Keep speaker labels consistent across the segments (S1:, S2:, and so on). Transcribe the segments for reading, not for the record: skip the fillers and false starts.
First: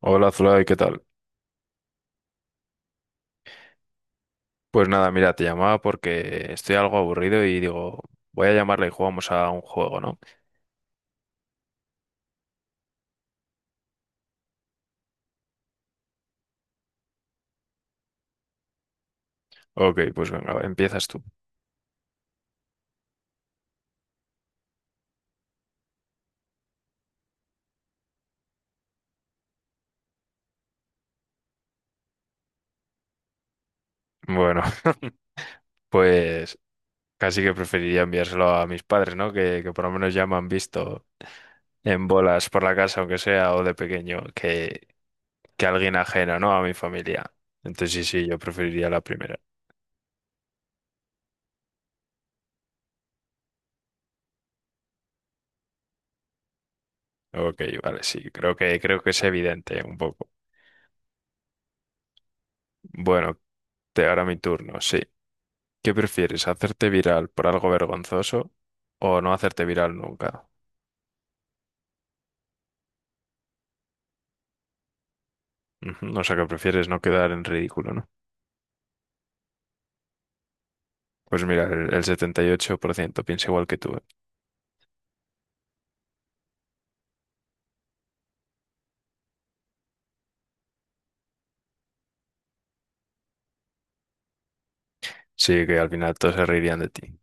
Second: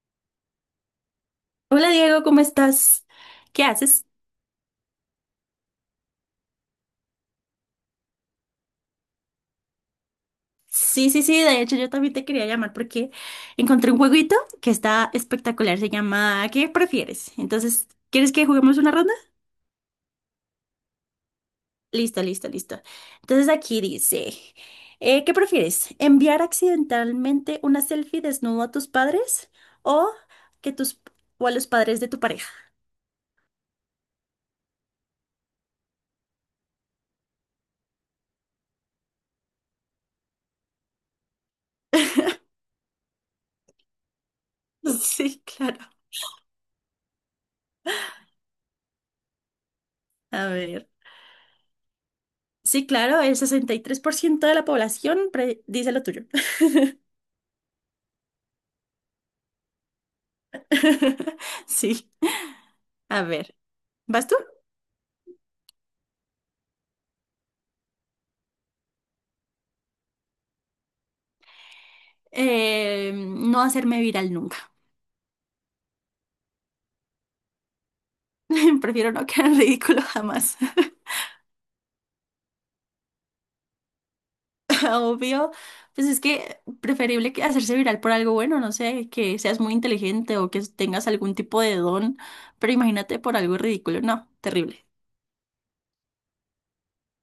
S1: Hola Zulay, ¿qué tal?
S2: Hola Diego, ¿cómo estás? ¿Qué haces?
S1: Pues nada, mira, te llamaba porque estoy algo aburrido y digo, voy a llamarle y jugamos a un juego, ¿no?
S2: Sí, sí, sí, de hecho yo también te quería llamar porque encontré un jueguito que está espectacular, se llama ¿Qué prefieres? Entonces, ¿quieres que juguemos una ronda?
S1: Ok, pues venga, empiezas tú.
S2: Listo, listo, listo. Entonces aquí dice, ¿qué prefieres? ¿Enviar accidentalmente una selfie desnudo a tus padres o que tus o a los padres de tu pareja?
S1: Bueno, pues casi que preferiría enviárselo a mis padres, ¿no? Que por lo menos ya me han visto en bolas por la casa, aunque sea, o de pequeño, que,
S2: Sí,
S1: que
S2: claro.
S1: alguien ajeno, ¿no? A mi familia. Entonces sí, sí, yo preferiría la primera.
S2: A ver. Sí, claro, el 63% de la población dice lo tuyo.
S1: Ok, vale, sí, creo que es evidente un poco.
S2: Sí. A
S1: Bueno,
S2: ver,
S1: te ahora
S2: ¿vas tú?
S1: mi turno, sí. ¿Qué prefieres? ¿Hacerte viral por algo vergonzoso o no hacerte viral nunca?
S2: No hacerme viral nunca.
S1: Ujú, o sea, que prefieres no quedar en ridículo, ¿no?
S2: Prefiero no quedar en ridículo jamás.
S1: Pues mira, el 78% piensa igual que tú, ¿eh?
S2: Obvio, pues es que preferible que hacerse viral por algo bueno, no sé, que seas muy inteligente o que tengas algún tipo de don, pero imagínate por algo ridículo, no, terrible.
S1: Sí, que al final todos se reirían de ti.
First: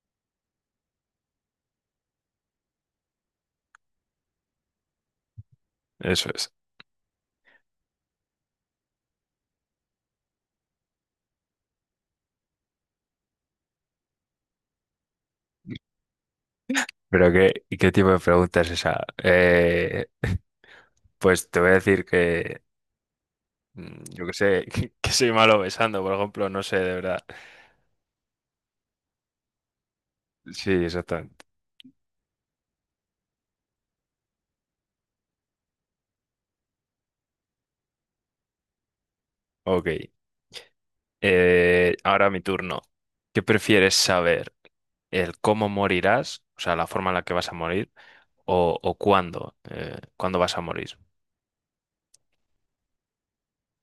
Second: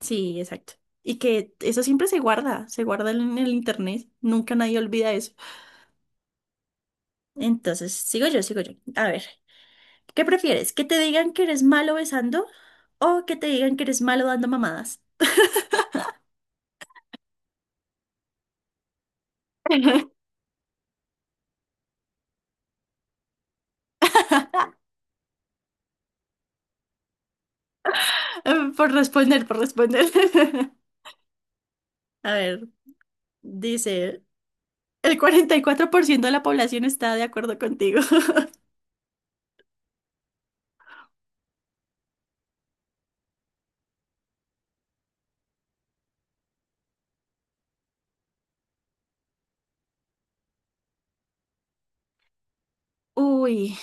S2: Sí, exacto. Y que eso siempre se guarda en el internet, nunca nadie olvida eso.
S1: Eso es.
S2: Entonces, sigo yo, sigo yo. A ver, ¿qué prefieres? ¿Que te digan que eres malo besando o que te digan que eres malo dando mamadas?
S1: Pero qué, ¿y qué tipo de pregunta es esa? Pues te voy a decir que, yo qué sé, que soy malo besando, por ejemplo, no sé, de verdad.
S2: Por responder, por responder.
S1: Sí, exactamente.
S2: A ver, dice, el 44% de la población está de acuerdo contigo.
S1: Ok. Ahora mi turno. ¿Qué prefieres saber? ¿El cómo morirás? O sea, la forma en la que vas a morir. ¿O cuándo? ¿Cuándo vas a morir?
S2: Uy,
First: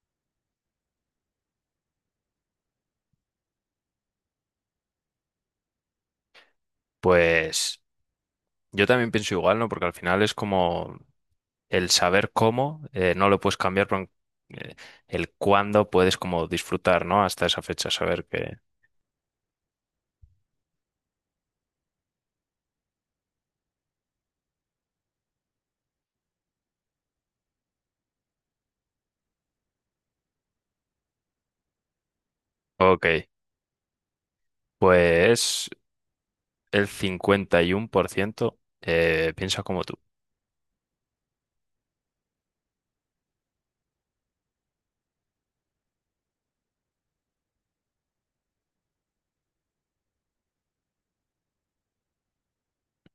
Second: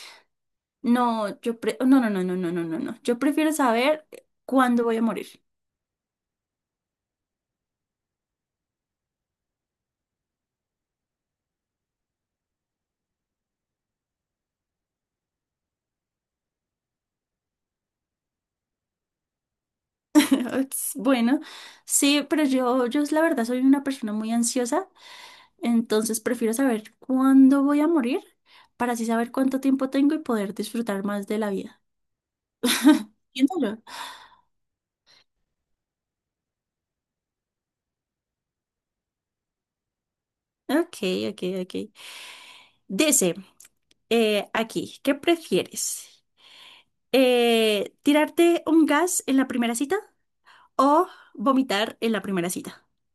S2: no, yo no, no, no, no, no, no, no, no. Yo prefiero saber cuándo voy a morir.
S1: Pues yo también pienso igual, ¿no? Porque al final es como el saber cómo, no lo puedes cambiar, pero eh, el cuándo puedes como disfrutar, ¿no? Hasta esa fecha, saber que.
S2: Ups, bueno, sí, pero yo la verdad soy una persona muy ansiosa, entonces prefiero saber cuándo voy a morir para así saber cuánto tiempo tengo y poder disfrutar más de la vida.
S1: Ok,
S2: Entiéndalo.
S1: pues el 51% piensa como tú.
S2: Ok, ok, ok. Dice. Aquí, ¿qué prefieres? ¿Tirarte un gas en la primera cita o vomitar en la primera cita?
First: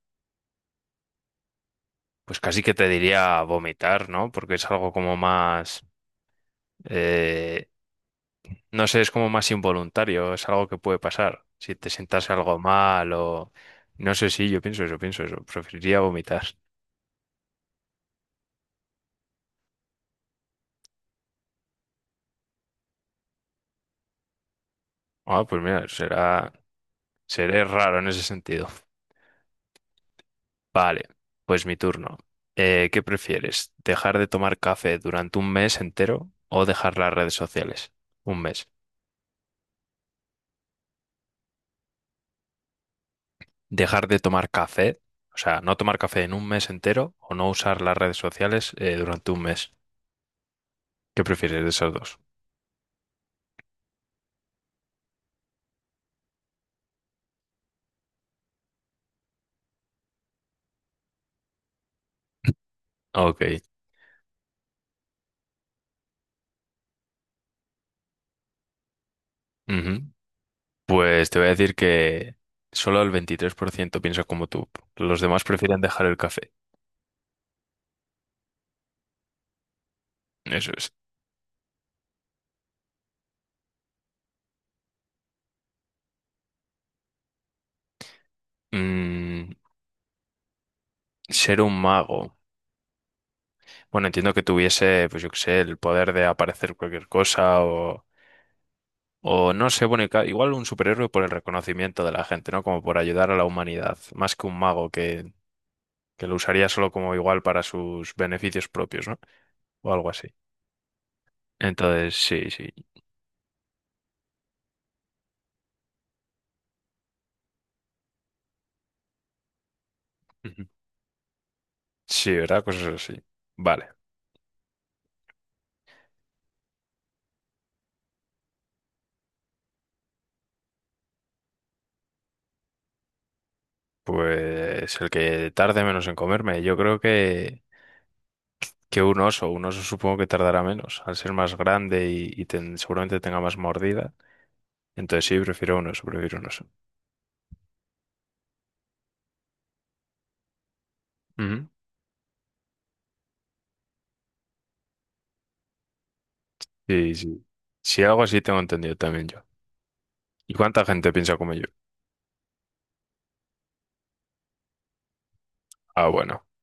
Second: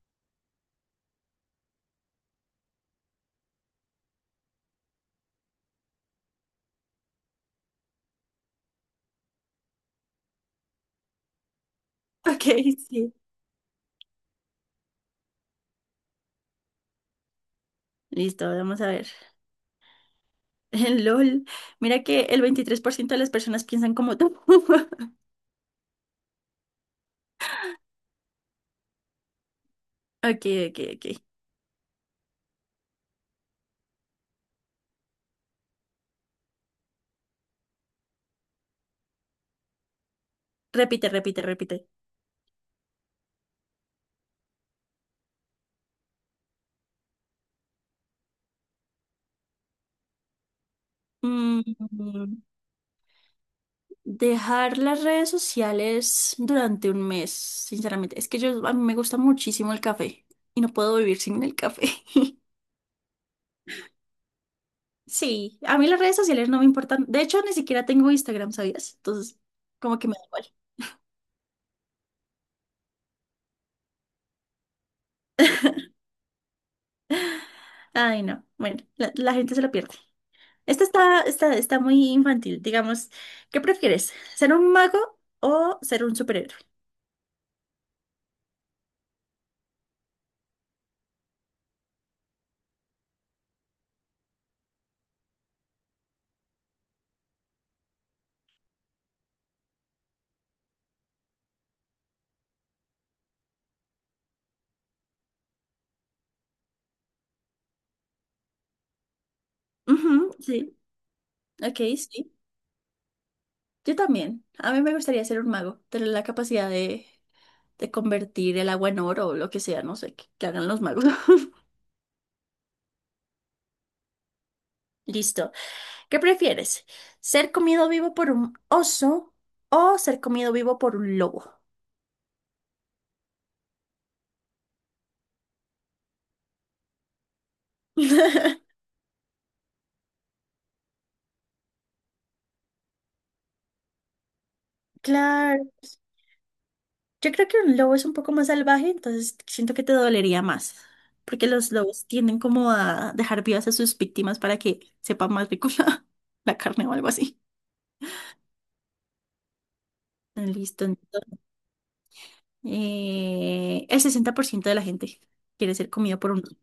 S1: Pues casi que te diría vomitar, ¿no? Porque es algo como más, eh, no sé, es como más involuntario, es algo que puede pasar si te sientas
S2: Ok,
S1: algo mal
S2: sí.
S1: o. No sé si yo pienso eso, pienso eso. Preferiría vomitar.
S2: Listo, vamos a ver. LOL, mira que el 23% de las personas piensan como tú.
S1: Ah, pues mira, seré raro en ese sentido.
S2: Ok, ok, ok.
S1: Vale, pues mi turno. ¿Qué prefieres? ¿Dejar de tomar café durante un mes entero o dejar las redes sociales? Un mes.
S2: Repite, repite, repite.
S1: Dejar de tomar café, o sea, no tomar café en un mes entero o no usar las redes sociales durante un mes. ¿Qué
S2: Mm,
S1: prefieres de esos dos?
S2: Dejar las redes sociales durante un mes, sinceramente. Es que yo, a mí me gusta muchísimo el café y no puedo vivir sin el café.
S1: Ok.
S2: Sí, a mí las redes sociales no me importan. De hecho, ni siquiera tengo Instagram, ¿sabías? Entonces, como que
S1: Ujú.
S2: me da igual.
S1: Pues te voy a decir que solo el 23% piensa como tú. Los demás prefieren dejar el café.
S2: Ay, no. Bueno, la gente se lo pierde.
S1: Eso
S2: Esta
S1: es.
S2: está muy infantil. Digamos, ¿qué prefieres? ¿Ser un mago o ser un superhéroe?
S1: Mm, Ser un mago. Bueno, entiendo que tuviese, pues yo qué sé, el poder de aparecer cualquier cosa o no sé, bueno, y igual un superhéroe por el reconocimiento de la gente, ¿no? Como por ayudar a la humanidad, más que un mago que lo usaría solo como igual para sus beneficios propios, ¿no? O algo
S2: Ujú,
S1: así.
S2: sí. Ok,
S1: Entonces,
S2: sí.
S1: sí, sí.
S2: Yo también. A mí me gustaría ser un mago. Tener la capacidad de convertir el agua en oro o lo que sea. No sé, que
S1: Ujú.
S2: hagan los magos.
S1: Sí, ¿verdad? Cosas así. Vale,
S2: Listo. ¿Qué prefieres? ¿Ser comido vivo por un oso o ser comido vivo por un lobo?
S1: pues el que tarde menos en comerme, yo creo que, que un oso supongo que tardará menos, al ser más grande y, seguramente tenga más mordida. Entonces sí,
S2: Claro,
S1: prefiero un oso, prefiero un oso.
S2: yo creo que un lobo es un poco más salvaje, entonces siento que te dolería más, porque
S1: Ujú.
S2: los lobos tienden como a dejar vivas a sus víctimas para que sepa más rico la carne o algo
S1: Sí,
S2: así.
S1: sí. Sí, algo así tengo entendido también yo. ¿Y cuánta
S2: Listo,
S1: gente piensa
S2: entonces,
S1: como yo?
S2: el 60% de la gente quiere ser
S1: Ah,
S2: comida por un
S1: bueno,
S2: lobo.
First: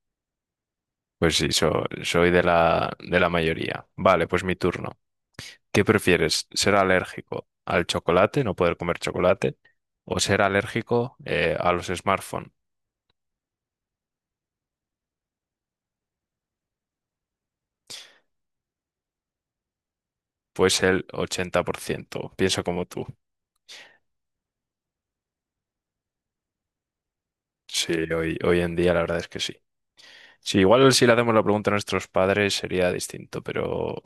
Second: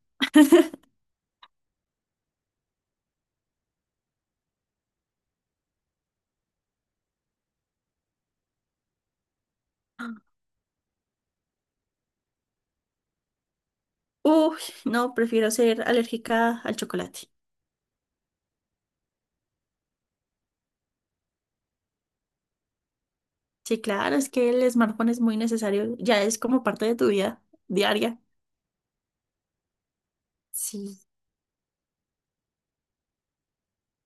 S1: pues sí, soy de la mayoría. Vale, pues mi turno. ¿Qué prefieres? ¿Ser alérgico al chocolate, no poder comer chocolate, o ser alérgico a los smartphones?
S2: Uy, no, prefiero ser alérgica al chocolate.
S1: Pues el 80% pienso como tú.
S2: Sí, claro, es que el smartphone es muy necesario, ya es como parte de tu vida
S1: Sí,
S2: diaria.
S1: hoy en día la verdad es que sí. Sí, igual
S2: Sí.
S1: si le hacemos la pregunta a nuestros padres sería distinto, pero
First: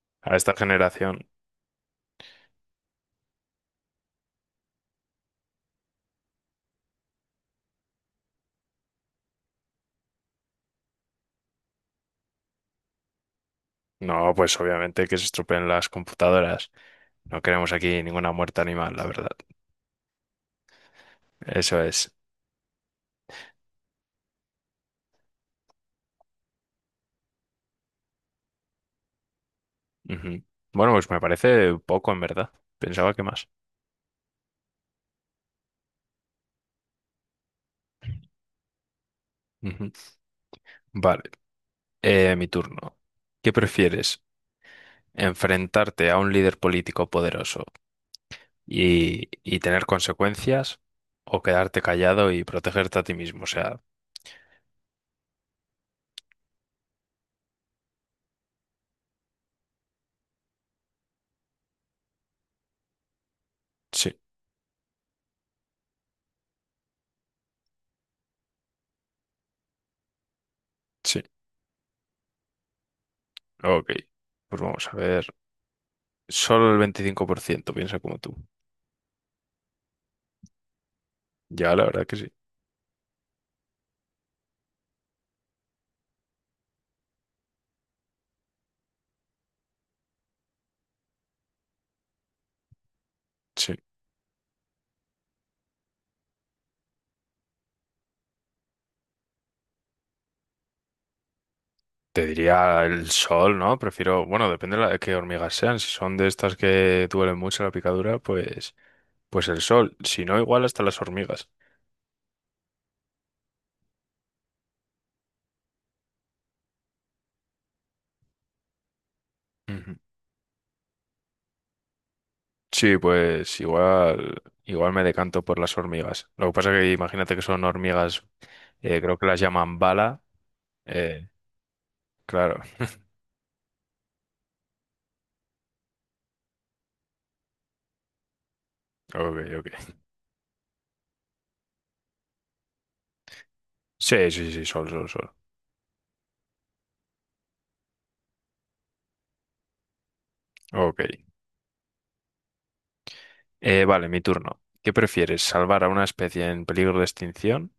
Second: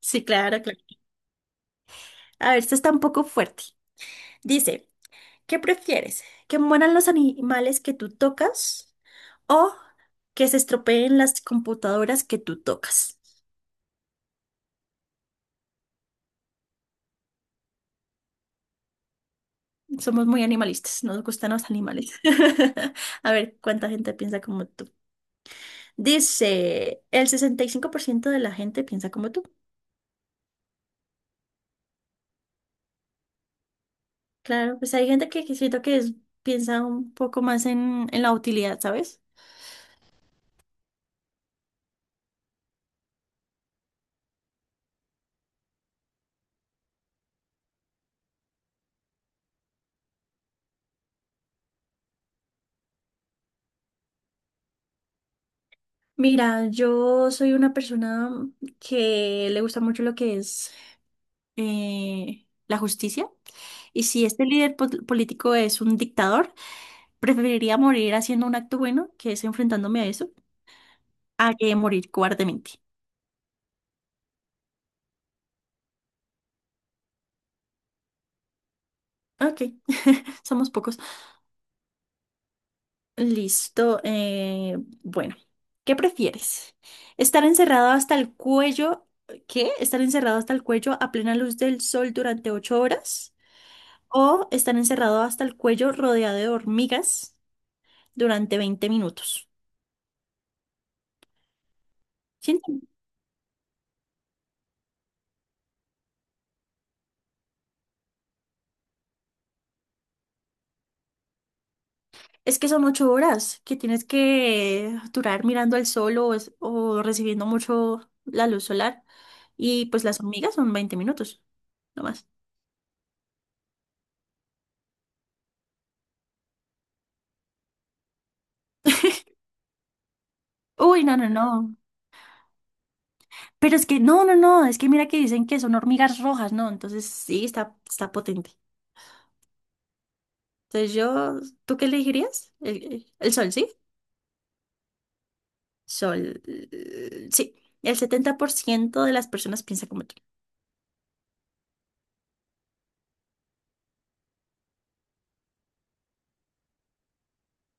S2: Sí,
S1: a esta
S2: claro, claro.
S1: generación,
S2: A ver, esta está un poco fuerte. Dice, ¿qué prefieres? ¿Que mueran los animales que tú tocas o que se estropeen las computadoras que tú tocas?
S1: no, pues obviamente que se estropeen las computadoras. No queremos aquí ninguna muerte animal, la verdad.
S2: Somos muy animalistas, nos gustan los
S1: Eso es.
S2: animales. A ver, ¿cuánta gente piensa como tú? Dice, el 65% de la gente piensa como tú.
S1: Ujú. Bueno, pues me parece poco en verdad. Pensaba que más.
S2: Claro, pues hay gente que siento que piensa un poco más en la utilidad, ¿sabes?
S1: Ujú. Vale. Mi turno. ¿Qué prefieres? ¿Enfrentarte a un líder político poderoso y tener consecuencias o quedarte callado y protegerte a ti mismo? O sea,
S2: Mira, yo soy una persona que le gusta mucho lo que es la justicia. Y
S1: sí,
S2: si este líder político es un dictador, preferiría morir haciendo un acto bueno, que es enfrentándome a eso,
S1: sí,
S2: a que morir cobardemente.
S1: ok. Pues vamos a ver. Solo el 25% piensa como tú.
S2: Ok, somos pocos.
S1: Ya, la verdad que sí.
S2: Listo. Bueno, ¿qué prefieres? ¿Estar encerrado hasta el cuello? ¿Qué? ¿Estar encerrado hasta el cuello a plena luz del sol durante 8 horas?
S1: Sí.
S2: ¿O estar encerrado hasta el cuello rodeado de hormigas durante 20 minutos?
S1: Te
S2: Siento-
S1: diría el sol, ¿no? Prefiero, bueno, depende de de qué hormigas sean. Si son de estas que duelen mucho la picadura, pues, el sol. Si no, igual hasta las hormigas.
S2: Es que son 8 horas que tienes que durar mirando al sol o recibiendo mucho la luz solar. Y
S1: Ujú.
S2: pues las hormigas son 20 minutos, no más.
S1: Sí, pues igual, igual me decanto por las hormigas. Lo que pasa que imagínate que son hormigas, creo que las llaman bala.
S2: Uy, no,
S1: eh,
S2: no, no.
S1: claro,
S2: Pero es que, no, no, no, es que mira que dicen que son hormigas rojas, ¿no? Entonces sí, está potente.
S1: ok, ok.
S2: Entonces yo, ¿tú qué elegirías? El sol, ¿sí?
S1: Sí, sí, sí, sol, sol, sol.
S2: Sol, sí. El 70% de las personas piensa como tú.
S1: Ok. Vale, mi turno. ¿Qué prefieres? ¿Salvar a una especie en peligro de extinción?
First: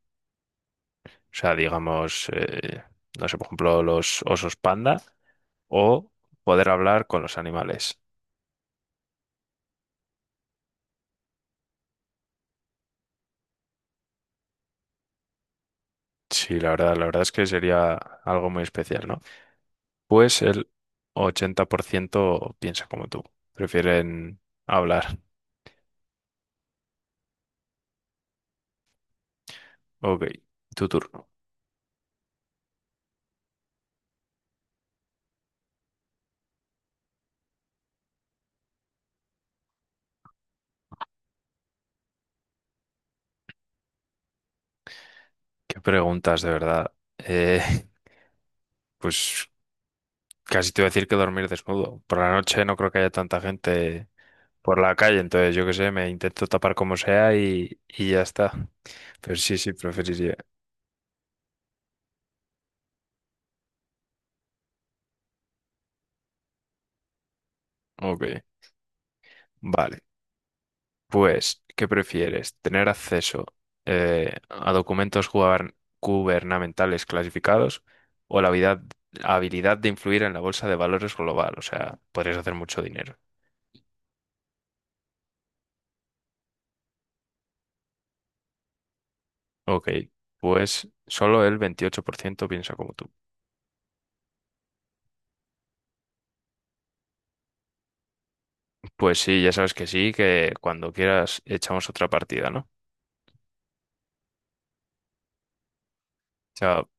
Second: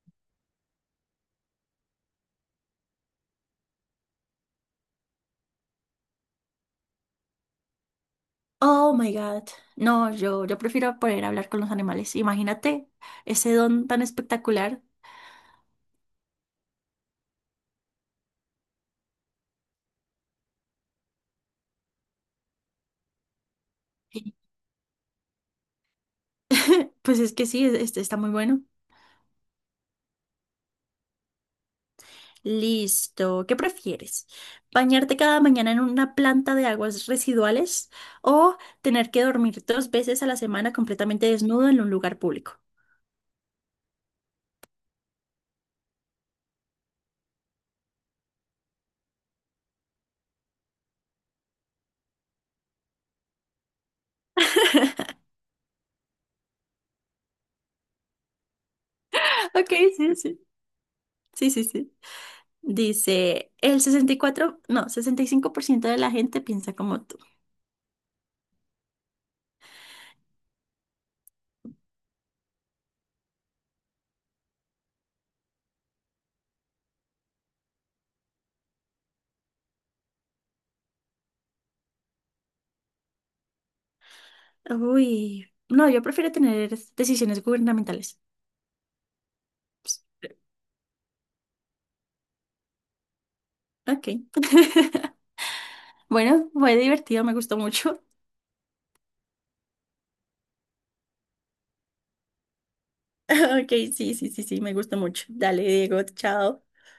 S1: O sea, digamos, no sé, por ejemplo, los osos panda, o poder hablar con los animales.
S2: Oh my God. No, yo prefiero poder hablar con los animales. Imagínate ese don tan espectacular.
S1: Sí, la verdad es que sería algo muy especial, ¿no? Pues el 80% piensa como tú. Prefieren hablar.
S2: Pues es que sí, está muy bueno.
S1: Ok, tu turno.
S2: Listo. ¿Qué prefieres? ¿Bañarte cada mañana en una planta de aguas residuales o tener que dormir 2 veces a la semana completamente desnudo en un lugar público?
S1: ¿Qué preguntas de verdad? Eh, pues casi te voy a decir que dormir desnudo. Por la noche no creo que haya tanta gente por la calle, entonces yo qué sé, me intento tapar como sea y ya está. Pero sí,
S2: Ok,
S1: sí,
S2: sí,
S1: preferiría.
S2: sí. Sí, sí, sí. Dice, el 64, no, 65% de la gente piensa como tú.
S1: Ok, vale. Pues, ¿qué prefieres? ¿Tener acceso a documentos gubernamentales clasificados o habilidad de influir en la bolsa de valores global? O sea, podrías hacer mucho dinero.
S2: Uy, no, yo prefiero tener decisiones gubernamentales.
S1: Ok, pues solo el 28% piensa como tú.
S2: Ok. Bueno, fue divertido, me gustó mucho.
S1: Pues sí, ya sabes que sí, que cuando quieras echamos otra partida, ¿no?
S2: Ok, sí, sí, sí, sí, me gustó mucho. Dale, Diego, chao.
S1: Chao.